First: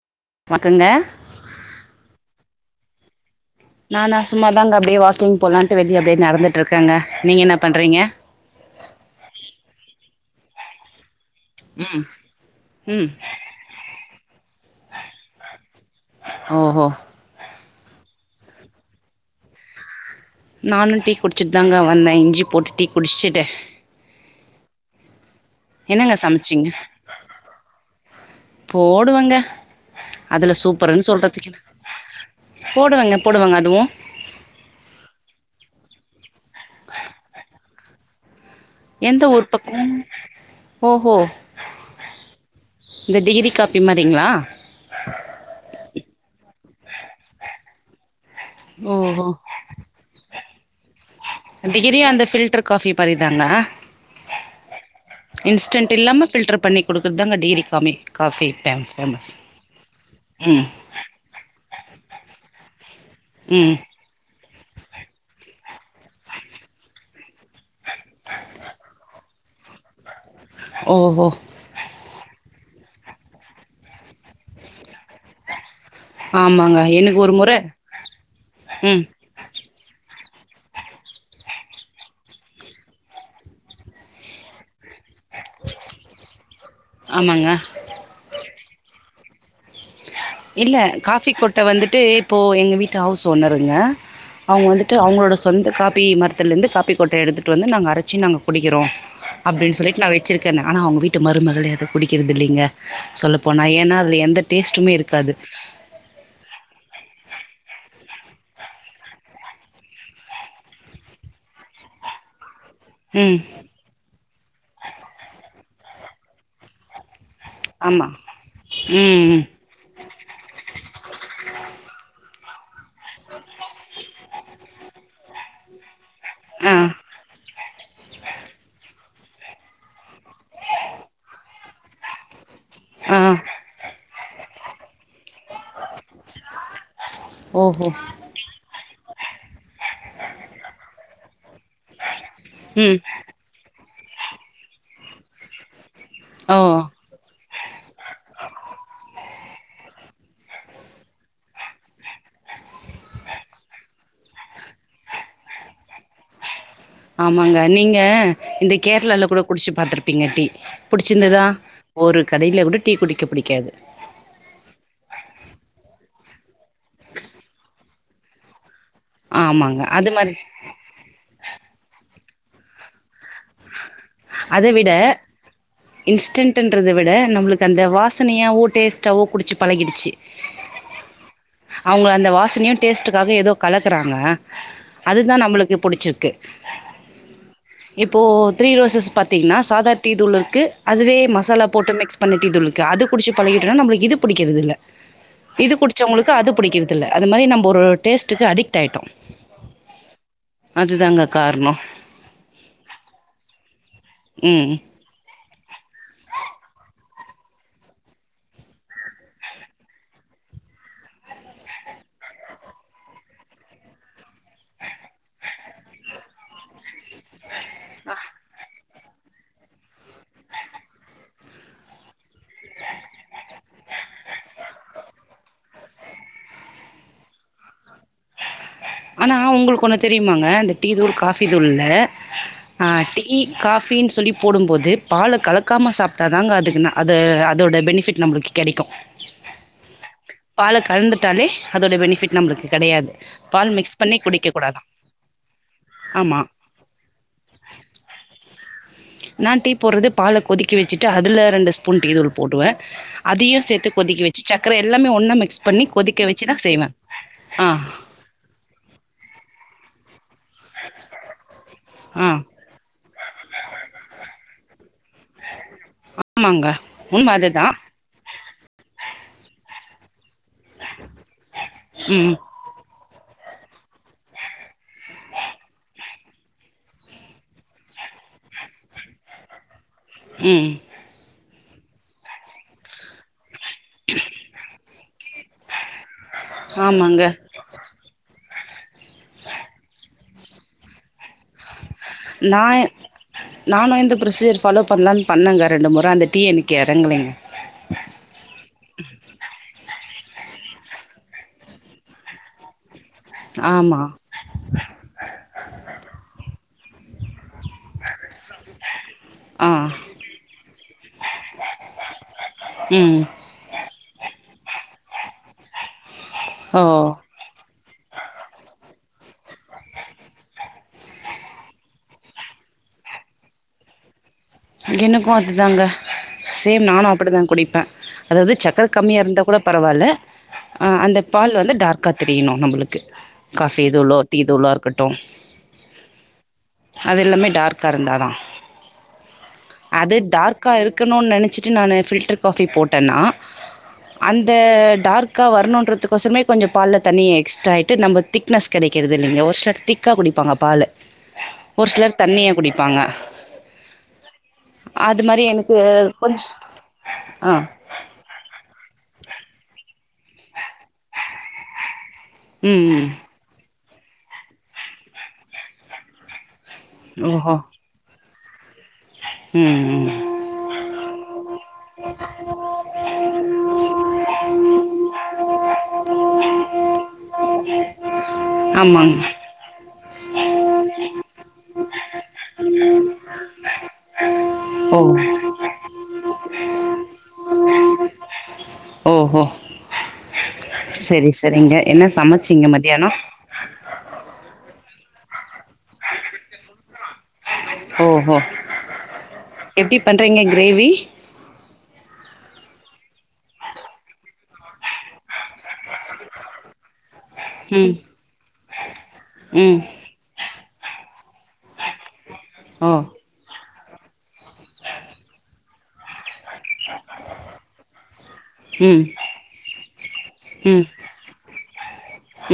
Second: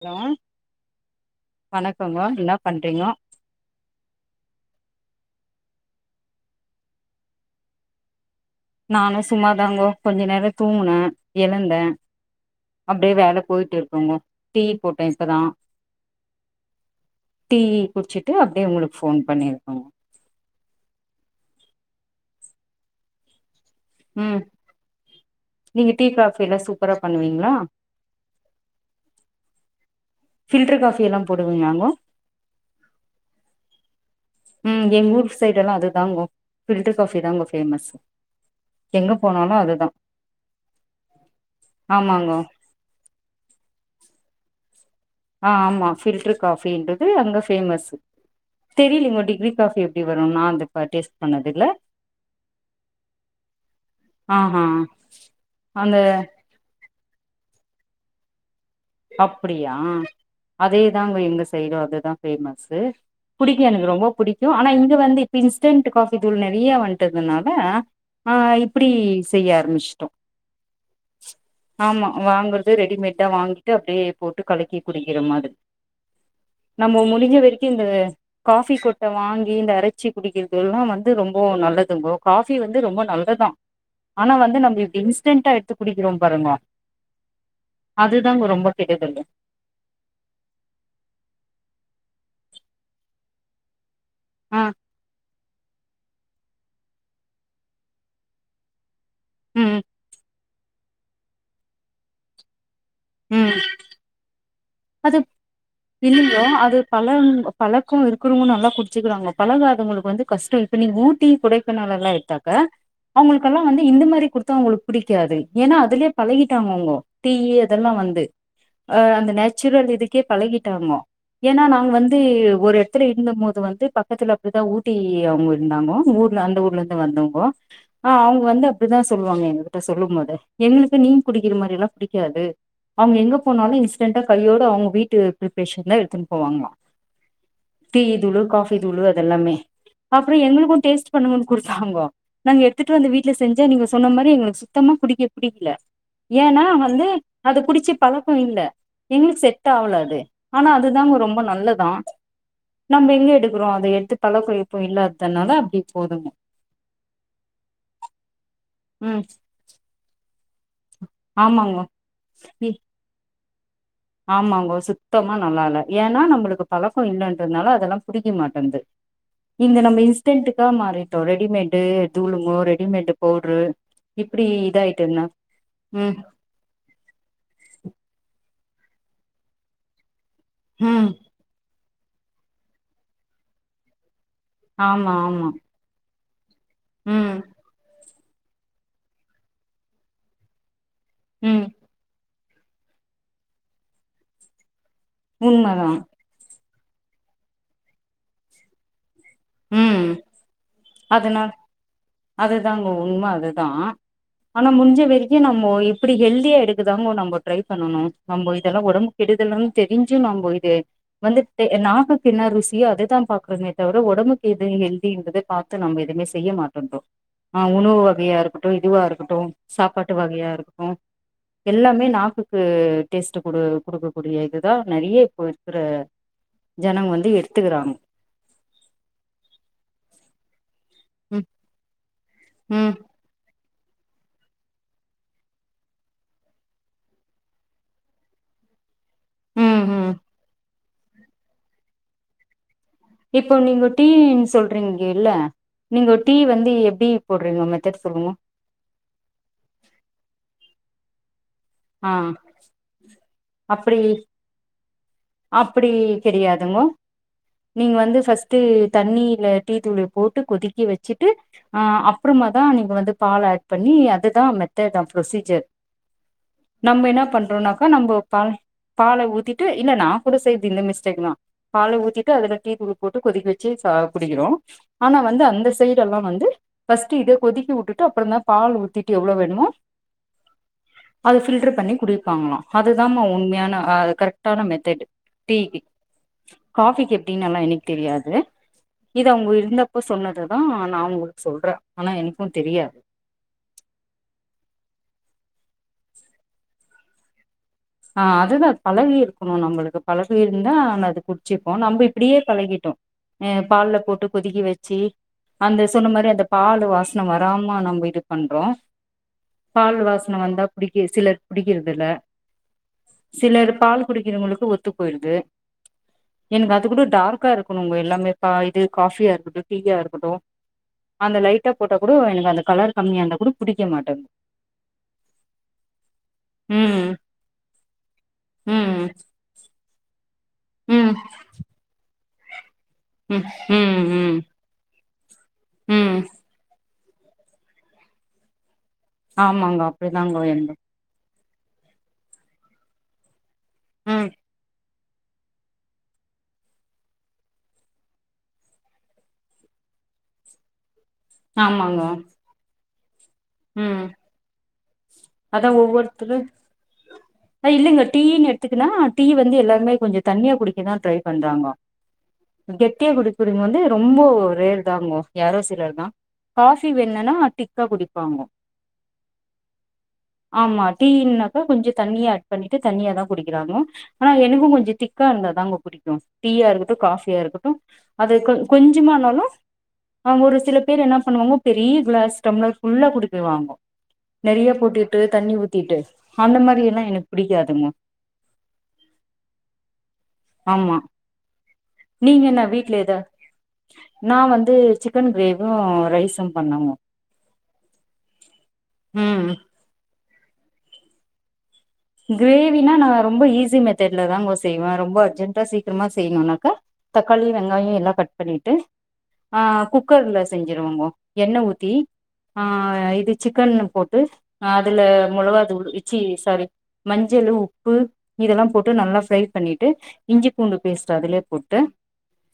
Hello வணக்கங்க வணக்கங்க என்ன பண்றீங்கோ நானா சும்மாதாங்க அப்படியே வாக்கிங் போலான்ட்டு வெளிய அப்படியே நடந்துட்டு இருக்கேங்க நீங்க என்ன பண்றீங்க நானு சும்மாதாங்கோ கொஞ்ச நேரம் தூங்குன எழுந்தே ம் அப்டியே வேல போயிட்டு இருக்குங்க டீ போட்டே இப்பதான் ஓஹோ டீ குடிச்சட் டு அப்டியே உங்களுக்கு ஃபோன் பண்ணிருக்கங் நானு டீ குடிச்சுட்டு தாங்க வந்தே இஞ்சி போட்டு டீ குடிச்சிட்டு உம் நீங்க டீ என்னங்க காஃபி எல்லா சமச்சிங்க சூப்பரா பண்ணுவீங்ளா போடுவங்க அதுல ஃபில்டர் காஃபி சூப்பருன்னு எல்லா சொல்றதுக்கு என்ன போடுவீங்களாங்கோ போடுவங்க போடுவங்க அதுவு ம் எங்க ஊர் சைடு எல்லா அதுதாங்கோ ஃபில்டர் காஃபி தாங்க ஃபேமஸ் எங்க எந்த ஊர் போனாலு பக்கோ அதுதா ஓஹோ ஆமாங்கோ இந்த டிகிரி காபி மாதிரிங்களா அப்டின்றது அங்க ஃபேமஸ் ஓ தெரியலீங்கோ டிகிரி காஃபி எப்டி வரும்னா அந்த டேஸ்ட் பண்ணதுல்ல டிகிரியு அந்த ஃபில்டர் காஃபி மாறிதாங்க ஆஹா இன்ஸ்டன்ட் அந்த இல்லாம ஃபில்டர் பண்ணி குடுக்கறதுதாங்க‌ டிகிரி கமி காஃபி ஃபேமஸ் அப்படியா ம் அதேதான்ங்க எங்க சைடு அதுதா ஃபேமஸு புடிக்கு ம் எனக்கு ரொம்ப புடிக் கு ஆனா இங்க வந்து இப்ப இன்ஸ்டன்ட் காஃபி தூள் நிறையா வந்துட்டுதுனால இப்படி செய்ய ஆரம்பிச்சுட்டோ ஓஹோ வாங்குறது ரெடிமேட்டா வாங் ட்டு அப்டியே போட்டு கலக்கி குடிக்கிற மாதி ஆமாங்க நம்ம எனக்கு ஒரு முடிஞ்ச முற வரைக்கு இந்த காஃபி ம் கொட்ட வாங்கி இந்த அரச்சி குடிக்கிறது எல்லா வந்து ரொம்போ நல்லதுங்கோ காஃபி வந்து ரொம்ப நல்லதா ஆனா வந்து நம்பளுக் இன்ஸ்டன்டா எடுத்து குடிக்கிறோ பாருங்க ஆமாங்க அது அதாங்க ரொம்ப பெரியதது இல்ல காஃபி கொட்ட வந்துட்டு இப்போ எங்க வீட்டு ஹவுஸ் ஓனருங்க ஆ அவங்க வந்துட்டு அவங்களோட சொந்த காப்பி மர் த்துலந்து காப்பி கொட்ட எடுத்துட்டு வந்து நாங்க அரச்சி நாங்க குடிக்கிறோ அப்டின் ம் சொல்லிட்டு நா விக்கி ஆனா அவங்க வீட்டு மருமகள் ஏது குடிக்கிறது இல்லைங்க சொல்ல ம் போனா ஏன்னா அதுல எந்த டேஸ்ட்டுமே அது இருக்காது இயயோ அது பழ பழக்க இரு க்கறவங்க நல்லா குடிச்சிக்கிறாங்கோ பழகாதவங்களுக்கு வந்து கஷ்ட இப்ப நீங்க ஊட்டி கொடைக்கானல் எல்லா எடுத்தாக் கா ம் அவங்களுக்கெல்லா வந்து இந்த மாதிரி குடுத்தா அவங்களுக்கு பிடிக்காது ஏன்னா அதுலயே பழகிட்டாங்க அவுங்கோ டீ யு அதெல்லா ஆமா வந்து ம் அந்த ம். நேச் சுரல் இதுக்கே பழகிட்டாங்கோ ஏன்னா நாங்க வந்து ஒரு எடத்துல இருந்த மோது வந்து பக்கத்துல அப்படிதா ஊட்டி அவுங்க இருந்தாங்கோ ஊ அந்த ஆ ஊர்ல இருந்து வந்தவங்கோ ஆ அவங்க வந்து அப்படிதா சொல்லுவாங்க எங்க கிட்ட சொல்லும் போது எங்களுக்கு நீங் குடிக்கிற மாரி எல்லா புடிக்காது அவங்க ஆ எங்க போனாலு இஸ் ரெண்டு கையோட அவ்ங்க வீட்டு பிப்ரேஷன் தா எடுத்துன்ட்டு போவாங்களாம் ஓஹோ டி தூளு காஃபி தூளு து எல்லாமே அப்றோ எங்களுக்கும் டேஸ்ட் பண்ணுங்கனு கொடுத்தாங்கோ நாங்க எட்த்துட்டு ம் வந்து வீட்டு்ல செஞ்ச நீங்க சொன்ன மாரி எங்களுக்கு சுத்தமா புடிக்க புடிக்ல ஏன்னா ஓ வந்து அது குடிச்சி பழக்கம் இல்ல முளுக்கு செட் ஆவல அது ஆனா அதுதாங் ரொம்ப நல்லதான் நம்ம எங்க எடுக்குறோம் அத எட்த்து பழக்கோ இப்ப இல்லாததுனாலா அப்டி போதுங் ஆமாங்க நீங்க இந்த ம் கேர்ளால்ல கொட குடிச்சி பாத்துருப்பீங்க டீ புடிச்சிருந்ததா ஆமாங்கோ ஒரு கடையில இ கூட டீ குடிக்க பிடிக்க புடிகாது ஆமாங்கோ சுத்தமா நல்லா இல்ல ஏன்னா நம்மளுக்கு பழக்கம் இல்லன்றதுனால அதெல்லாம் புடிக்க மாட்டங்குது இந்த ஆமாங்க நம்ம அது மாரி இன்ஸ்டண்ட்டக்கா மாறிட்டோம் ரெடிமேடு தூலுங்கோ ரெடிமேட் அதை விட ம் இன்ஸ்டன்ட்ன்றத விட நம்மளுக்கு அந்த வாசனையா ஊட் டேஸ்ட்டாவோ குடிச்சி பழகிடுச்சு உம் அவுங்க அந்த வாசனையு டேஸ்ட்டுக்காகவே ஏதோ கலக்குறாங்க அது தான் நம்மளுக்கு புடிச்சிருக்கு இல்ல உம் இப்போ த்ரீ ரோஸஸ் பாத்திங்னா சாதா டீ தூளுக்கு அதுவே ம் மசாலா போட்டு மிக்ஸ் பண்ண டீ தூள் இருக்கு அது குடிச்சி பழகிட்டான நம்பளுக்கு இது பிடிக்கிறது இல்ல இது உண்மதா குடிச்சவங்களுக்கு அது புடிக்கிது இல்ல அது மாதிரி நம்ம ஒரு டேஸ்ட்டுக்கு அடிக்ட் ஆய்ட்டோம் ம் அதனால காரணோ அது தாங்க உண்ம அது தான் ஆனா ம் முடிஞ்ச வரைக்கு நம் போய் இப்படி ஹெல்தியா எடுக்கதாங்க நம்ப டிரை பண்ணணு நாம்போ இதெல்லா ஒடம்புக்கு கெடுதல்னு தெரிஞ்சு நம்போ இது வந்துட்டு நாக்குக்கு என்ன ருசியோ அத தா பாக்றமே தவிர ஒடம்புக் எது ஹெல்திங்கறத பாத்து நம்ப எதுவுமே செய்ய மாட்டோன்றோ ஆ உணவு வகையா இருக்கட்டும் [unintelligible] இதுவா இருக்கட்டு சாப்பாட்டு வகையா இருக்கட்டு எல்லாமே நாக்குக்கு டேஸ்ட்டு குடு குடுக்கக்கூடிய இதுதா நெறைய இப்ப இருக்கிற ஜனங்க வந்து எடுத்துக்குறாங்க ஆனா உங்களுக்கு ஒண்ணு தெரியுமாங்க அந்த டீ தூள் காஃபி ம் தூள்ல் ம் ஆ டீ காஃபின்னு சொல்லி போடும்போது பால கலக்காம சாப்ட்டா தாங்க அதுக்குனு அது அதோட பெனிப்ஃபிட் நம்ளுக்கு கெடைக்கு ம் ம் பாலக் கலந்துட்டாலே அதோட பெனிப்ஃபிட் நம்ளுக்கு கெடையாது இப்போ பால் நீங்க மிக்ஸ் பண்ணி டீன்னு குடிக்க கூடாதா சொல்றீங்க இல்ல நீங்க டீ ஆமா வந்து எப்படி போடுவீங்க மெத்தேட் சொல்லுங்க சிட்டா அதுல ரெண்டு ஸ்பூன் டீ ஆ தூள் போடுவே அதியு சேத்து அப்டி கொதிக்க வச்சி சக்கர எல்லாமே ஒன்னா மிக்ஸ் பண்ணி அப்டி கொதிக்க வச்சிதா செய்வே ஆ து தண்ணீல டீ தூளு போட்டு கொதிக்க வச்சிட்டு ஆ அப்புறமா தா நீங்க வந்து பால் ஆட் பண்ணி அது தா மெத்தேட்டா புரொசீஜர் ஆமாங்க நம்ம என்ன உண்மை அதுதான் பண்றோனாக்கா பால பால ஊத்திட்டு இல்லன்னா கூட செய்றது இந்த மிஸ்டேக் தா பால ஊத்திட்டு ம் அதுல டீ தூளு போட்டு கொதிக்க வச் டீ குடிக்கிறோம் ஆனா வந்து அந்த சைடு எல்லாம் வந்து பர்ஸ்ட் இதை கொதிக்க வுட்டுட்டு அப்புறம் தான் பால் ஊத்திட்டு எவ்வளவு வேணுமோ உம் பில்டர் பண்ணி குடிப்பாங்களா அதுதாமா உண்மையான ஆ கரெக்டான மெதட் டீக்கு காபிக்கு ஆமாங்க எப்படினு எல்லாம் எனக்கு தெரியாது இது அவங்க இருந்தப்ப சொன்னதுதான் நா உங்களுக்கு சொல்றன் நா நானும் இந்த பு்ரொசீஜர் பாலோ பண்ண பண்ணுங்க ரெண்டு முறை அந்த டீ எனக்கு எறங்கலங்க ஆ அதுதான் பழகி இருக்கணும் நம்மளுக்கு பழகிருந்தா அது குச்சிப்போம் நம்ம இப்படியே பழகிட்டோம் ஆ பால்ல ஆமாம் போட்டு கொதிக்க வச்சி அந்த சொன்ன மாரி அந்த பால் வா பிரச்சன வராம நம்ம இது பண்றோம் ஆ பால் வாசனை வந்தா புடிக்க சிலர் புடிக்கிறது இல்ல ம் சிலர் பால் குடிக்கிறவங்களுக்கு ஒத்து போயிருது எனக்கு அது கூட ஓ டார்க்கா இருக்கு பொன்ணுங்க எல்லாமே பா இது காஃபியா இருக்கட்டும் டீயா இருக்கட்டும் அந்த லைட்டாக போட்டா கூட எனக்கு அந்த கலர் கம்மியா இருந்தா கூட பிடிக்க மாட்டேங்குது எனக்கும் அதுதாங்க சேம் நானும் ம் அப்படிதான் குடிப் பே அதாவது சக்கரை ம் கம்மியா இருந்தா கூட பரவால்ல ஆ ம் அந்த பால் வந்து டார்க்கா தெரியணும் நம்மளுக்கு ம் காஃபி ம் தூளோ டீ ம் தூளோ இருக்கட் டூம் ம் அது எல்லாமே டார்க்கா இருந்தாதான் ஆமாங்க அது அப்டிதாங்க டார்க்கா வேணு இருக்கணும்னு நினைச்சு னு நானு ஃபில்டர் காஃபி போட்டனா ம் அந்த டார்க்கா வரனுன்றதுக் கொசமே கொஞ்ச பால்ல தண்ணி எக்ஸ்ட்ரா ஆயிட்டு நம்ப திக்னஸ் கெடைக்கிறதில்லைங்க ஒரு சிலர் திக்கா குடிப்பாங்க பாலு ஒரு சிலர் தண்ணியா குடிப் பாங்க உம் அதா எனக்கு ஒவ்வொருத்தரு கொஞ்சம் ஆ அஹ் இல்லைங்க டீயின் எடுத்துக்குனா டீ வந்து எல்லாருமே கொஞ்ச தண்ணியா குடிக்க தா ட்ரை பண்றாங்க ம் ம் கெட்டியா குடிக்கக்கூடியவ்ங்க வந்து ரொம்ப ரேரு தாங்கோ யாரோ சிலர் தா காஃபி வேன்னனா ஓஹோ டிக்கா குடிக் பாங்கோ ம் ம் ஆமா டீயின்னாக்க கொஞ்ச தண்ணி ஆட் பண்ணிட்டு தண்ணியா தா குடிக்கிறாங்க ஆனா எனக்கு கொஞ்ச திக்கா இருந்தாதாங்க புடிக்கு டீயா இருக்கட்டு காஃபியா இருக்கட்டு அது கொ ஆமாங்க கொஞ்சமானாலு அவ்ங்க ஒரு சில பேரு என்ன பண்ணுவாங்கோ பெரிய க்ளாஸ் டம்ளர் ஃபுல்லா குடுக்கிவாங்கோ நெறயா ஓ போட்டுட்டு தண்ணி ஊத்திட்டு அந்த மாரி எல்லா எனக்கு புடிக்காதுங்க ஆமா செரி செரிங்க என்ன நீங்க என்ன சமச்சீங்க வீட்ல மத்யான எத நா வந்து சிக்கன் கிரேவ் யு ரைசும் பண்ணங்கோ உம் றீங்க கிரேவி கிரேவினா நா ரொம்ப ஈஸி மெத்தட்ல தாங்கோ செய்வ ரொம்ப அர்ஜென்டா சீக்ரமா செய்ணுனாக்கா தக்காளி ம் வெங்காய எல்லா கட் பண்ணிட்டு ம் ஆஹ் குக்கருல செஞ்சுருவங்கோ எண்ண ஊத்தி ஓ ஆஹ் இது சிக்கன்னு போட்டு ஆஹ் அதுல மொளகாதூளு ச்சி சார் மஞ்சளு உப்பு இதெல்லா போட்டு ம் நல்லா ஃப்ரை பண்ணிட்டு இஞ்சி பூண்டு ம் பேஸ்ட் அதுலே போட்டு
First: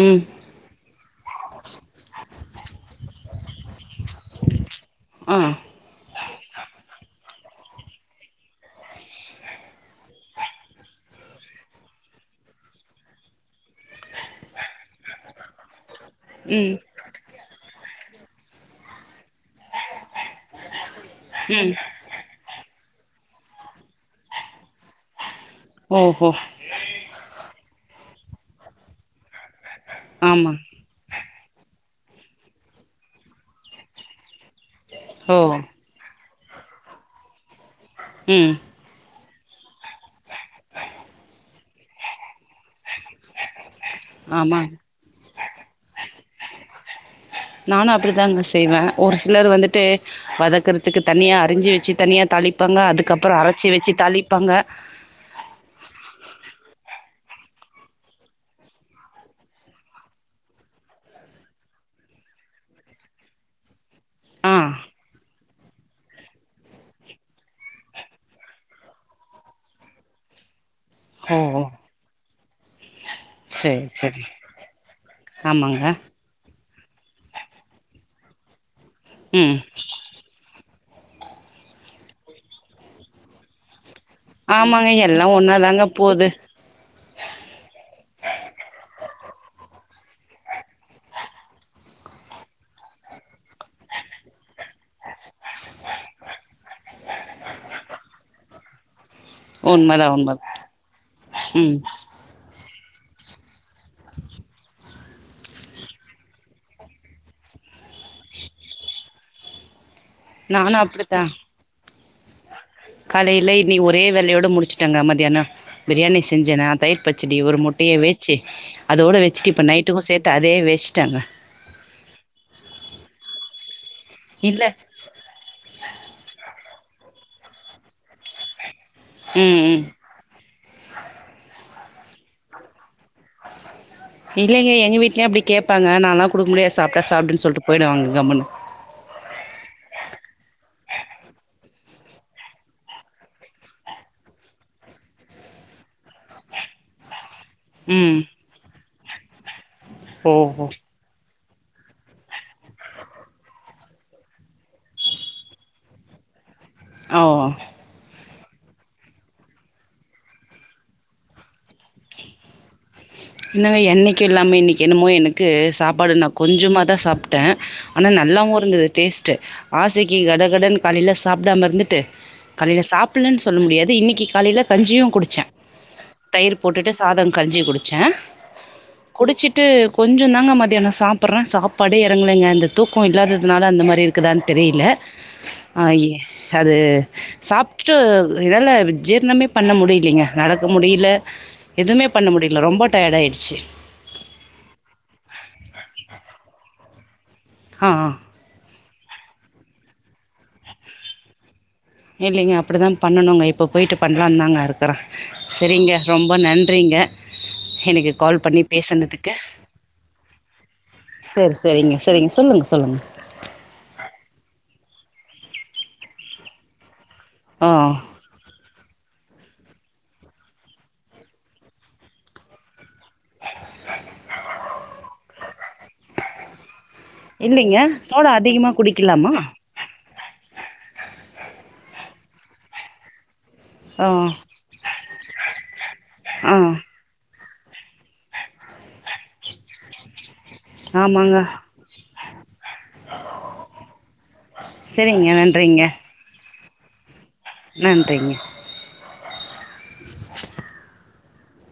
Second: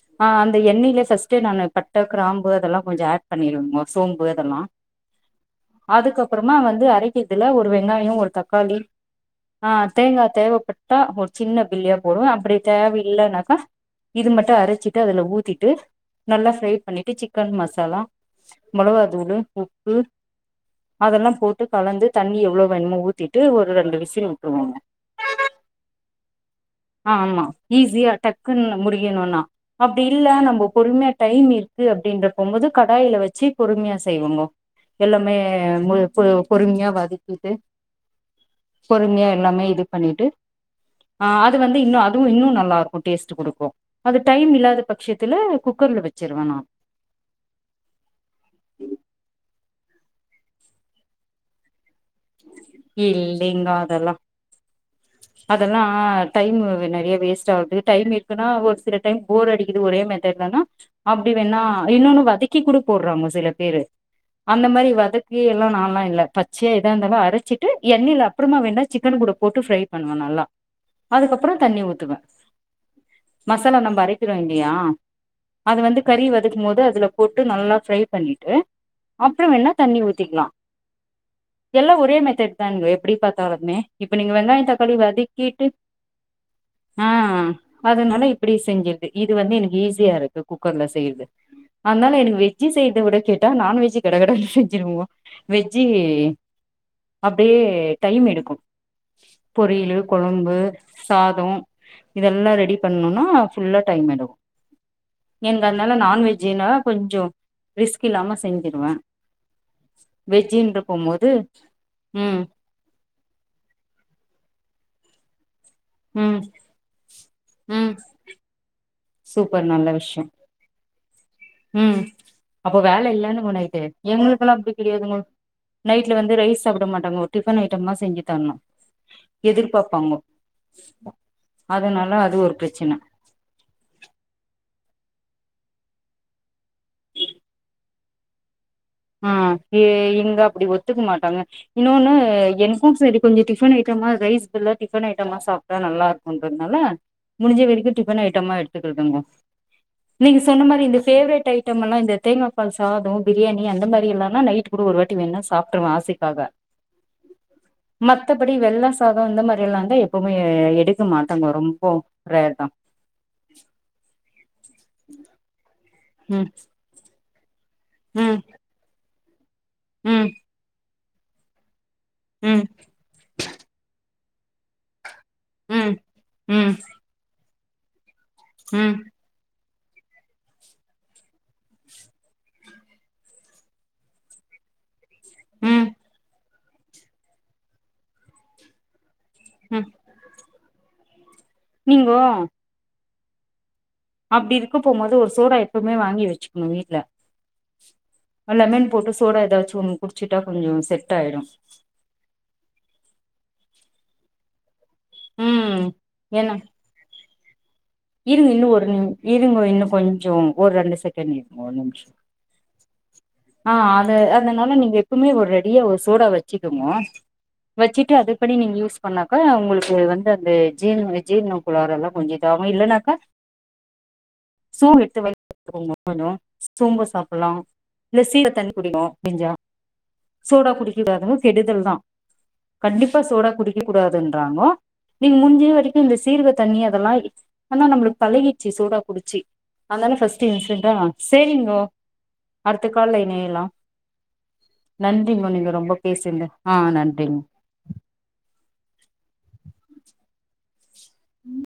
ம் ஆஹ் அந்த எண்ணெய்லே ஃபஸ் ட்டு நானு பட்ட கிராம்பு அதெல்லா கொஞ்ச ஆட் பண்ணிருவோங்க சோம்பு அதெல்லா ஆ அதுக்கப்றமா வந்து அரைக்க இதுல ஒரு வெங்காய ஒரு தக்காளி ஆஹ் தேங்கா தேவப்பட்டா ஒரு சின்ன பில்லியா போடுவோ அப்டி தேவயில்லனாக்கா இது மட்டு அரச்சிட்டு அதுல ஊத்திட்டு நல்லா ஃப்ரை ம் பண்ணிட்டு சிக்கன் மசாலா மொளகாதூளு உப்பு அதெல்லா போட்டு ம் கலந்து தண்ணி எவ்ளோ வேணுமோ ஊத்திட் ட்டு ஒரு ரெண்டு வி சில் விட்ருவோங்க ஓஹோ ஆஹ் ஆமா ஈஸியா டக் க்கு முடிக்கணுன்னா அப்டி இல்ல ஆமா நம்ப பொறுமையா டைம் இ ருக்கு அப்டின்ற போபோது கடாய்ல வெச்சு பொறுமையா செய்வோங்கோ ஓ எல்லாமே பொறுமையா வதக்கிட்டு உம் பொறுமையா எல்லாமே இது பண்ணிட்டு ஆஹ் அது வந்து இன்னு அது இன்னு நல்லா இருக்கு டேஸ்ட் குடுக் ஆமா குக்கர்ல வச்சிருவே நா நானும் அப்டித்தாங்க செய்வ ஒரு சிலர் வந்து ட்டு வதக்கறதுக்கு தனியா அறிஞ்சு வெச்சு தனியாக தாளிப்பாங்க அதுக்கப்புறம் அரைச்சி வச்சு தாளிப்பாங்க அதெல்லாம் ஆஹ் டைம் நெறைய வேஸ்ட் ஆகுது. டைம் இருக்குன்னா ஒரு சில டைம் போர் அடிக்குது ஒரே மெதட்ல தான் அப்படி வேணணா இன்னொன்னு வதக்கி கூட போடுறாங்க சில பேரு ஆ அந்த மாரி வதக் ஹ் எல்லாம் நாம் இல்ல பச்சையா இதா இருந்தல்லாம் அரைச்சிட்டு எண்ணெய்ல அப்றமா வேணா சிக்கன் கூட போட்டு ஃப்ரை பண்ணுவன் நல்லா ஓ அதுக்கப்புறம் ஓ தண்ணி ஊத்துவேன் மசாலா சரி நம்ம சரி அரைக்கிறோம் இல்லையா, அது ஆமாங்க வந்து கறி வதக்கும் போது அதுல போட்டு நல்லா ஃப்ரை பண்ணிட்டு அப்புறம் ம் வேனா தண்ணி ஊத்திக்கலாம் எல்லாம் ஒரே மெத்தட் தாங்க எப்டி பாத்தாலுமே இப்போ நீங்க வெங்காயத்த எங்க எல்லாம் ஒன்னாதாங்க போது ஆஹ் அதனால இப்டி செஞ்சிருது இது வந்து எனக்கு ஈஸியா இருக்கு குக்கர்ல செய்யறது அதனால எனக்கு வெஜ்ஜி செய்யறத விட கேட்டா நான்வெஜ்ஜி கடகடை செஞ்சிருவோம் வெஜ்ஜு அப்டியே டைம் எடுக்கும் பொரியல்லு உண்மதா உண்மதா கொழம்பு சாதம் ம் இதெல்லாம் ரெடி பண்ணனுனா ஃபுல்லா டைம் எடுக்கும் ஏங்க அதனால நான்வஜ் கொஞ்சம் ரிஸ்க் இல்லாம செஞ்சுருவேன் நானும் அப்டித்தா ம் காலையில இனி ஒரே வேலையோட முடிச்சுட்டாங்க மதியானா பிரியாணி ம் செஞ்சேனா தயிர் பச்சடி ஒரு ம் முட்டையை வச்சு அதோடு வச்சுட்டு இப்போ நைட்டுக்கும் சேர்த்து அதே வச்சுட்டாங்க உம் அப்போ வேலை இல்லலைன்னு உனக்கு எங்களுக்கெல்லாம் இல்ல அப்டி கிடையாதுங்கோ நைட்ல வந்து ரைஸ் சாப்ட மாட்டாங்க ஒரு டிஃபன் ஐட்டம் தாம் செஞ்சு தரணும் ம் ம் எதிர்பார்ப்பாங்க அதனால அது ஒரு பிரச்சனை எங்கவீட்லயும் அப்டி கேட்பங்க நாலாம் கொடுக்க முடியது சாப்டா சாப்டுன் சொல்லிட்டு போயி்டடுவாங்க கம்முனு உம் ஏ இங்க அப்டி ஒத்துக்க மாட்டாங்க இன்னொன்னு எனக்கும் சரி கொஞ்சம் டிஃபன் ஐட்டமா ரைஸ் பல்லா டிஃபன் ஐட்டமா சாப்டா நல்லா இருக்கும்றதுனால முடிஞ்ச வரைக்கும் ம் டிஃபன் ஐட்டம்மா எடுத்துக்கதுங்கோ ஓ நீங்க சொன்ன மாரி இந்த பேவரட் ஐ டம்மெல்லா இந்த தேங்கா பால் சாதோ பிரியாணி அந்த மாரி இல்லாம்மா நைட் கூட ஒரு வாட்டி வேண்னா சாப்ட்ருவே ஆசைக்காக ஓ மத்தபடி வெள்ள சாதோ இந்த மாரி எல்லாந்தா எப்போமே எடுக்க மாட்டாங்க ரொம்போ ரேர் தா [unintelligible] என்னைக்கு எல்லாமே இன்னி என்னமோ எனக்கு சாப் பாடு நா ம் கொஞ்சமா தா சாப் த ஆனா ம் நல்லாவு இருந்துது டேஸ் ட்டு ஆசைக்கு ம் கடகடனு காலில சாப்டாம இருந்துட்டு ம் காலில சாப்லேன்னு சொல்ல முடியாது இன்னிக்கு காலேய்ல கஞ்சியு குடிச் சே ம் தயிர் போட்டுட்டு சாதோ கஞ்சி குடிச்ச ச்ச உம் ட்டு கொஞ்சு தாங்க மதியானு சாப்பிற்ற சாப்பாடு எறங்லேங்க அந்த தூக்கோ இல்லாததுனால அந்த மாரி இருக்குதான்னு தெரில ம் ஆயே அது சாப்ட்டு இதால ஜீர்ணமே பண்ண ம் முடிலிங்க நடக்க முடில எவுமே நீங்கோ பண்ண முடி ரொம்ப டயடா ஆய்டிச்சு அப்டி இருக்க போம்போது ஒரு சோடா எப்பவுமே வாங்கி வச்சிக்ணு வீட்ல அ அ லெமன் போட்டு சோடா ஏதாச்சும் குடிச்சிட்டா கொஞ்சு செட் ஆயிடு இல்லிங்க அப்படிதா பண்ணனுங்க இப்போ போய்ட்டட்டு பண்ணலாந்தாங்க இருக் கறே ம் செரிங்க ரொம்ப ஏன்னா நன்றிங்க எனக்கு கால் இருங்க பண்ணி இன்னு ஒரு நிம் பேசுனதுக்கு இருங்க இன்னு கொஞ்சோ ஒரு ரெண்டு செகண்ட் சரி இருங்க ஒரு சரிங்க நிமிஷோ சரிங்க சொல்லுங்கள் சொல்லுங்கள் ஆ அது அதனால நீங்க எப்புமே ஒரு ரெடியா ஒரு சோடா வச்சுக்குங்க ஆ வச்சிட்டு அது பண்ணி நீங்க யூ ஸ் பண்ணாக்கா உங்குளுக்கு வந்து அந்த ஜீ ஜீரண கோளார எல்லா கொஞ்சோ இதா இல்ன்னாக்கா சூ [unintelligible] சோம்பு சாப்பிடலா இல்லைங்க இல்ல சோடா சீரக தண்ணி அதிகமாக குடிக்கணு குடிக்கலாமா முடிஞ்சா சோடா குடிக்க கூடாதுங்க கெடுதல்தா கண்டிப்பா சோடா குடிக்கக்க ஆ கூடாதுன்றாங்கோ நீங்க முடிஞ்ச வரைக்கு இந்த சீரக ஆ தண்ணி அதெல்லா ஆனா நம்மளுக்கு பழகிடுச்சு சோடா குடிச்சு அதனால ஃபஸ்டு ஆமாங்க சரிங்கோ அடுத்த கால்ல இணையலா சரிங்க நன்றிங்கோ நீங்க நன்றிங்க ரொம்ப பேசுன்து ஆ நன்றிங்க நன்றிங்க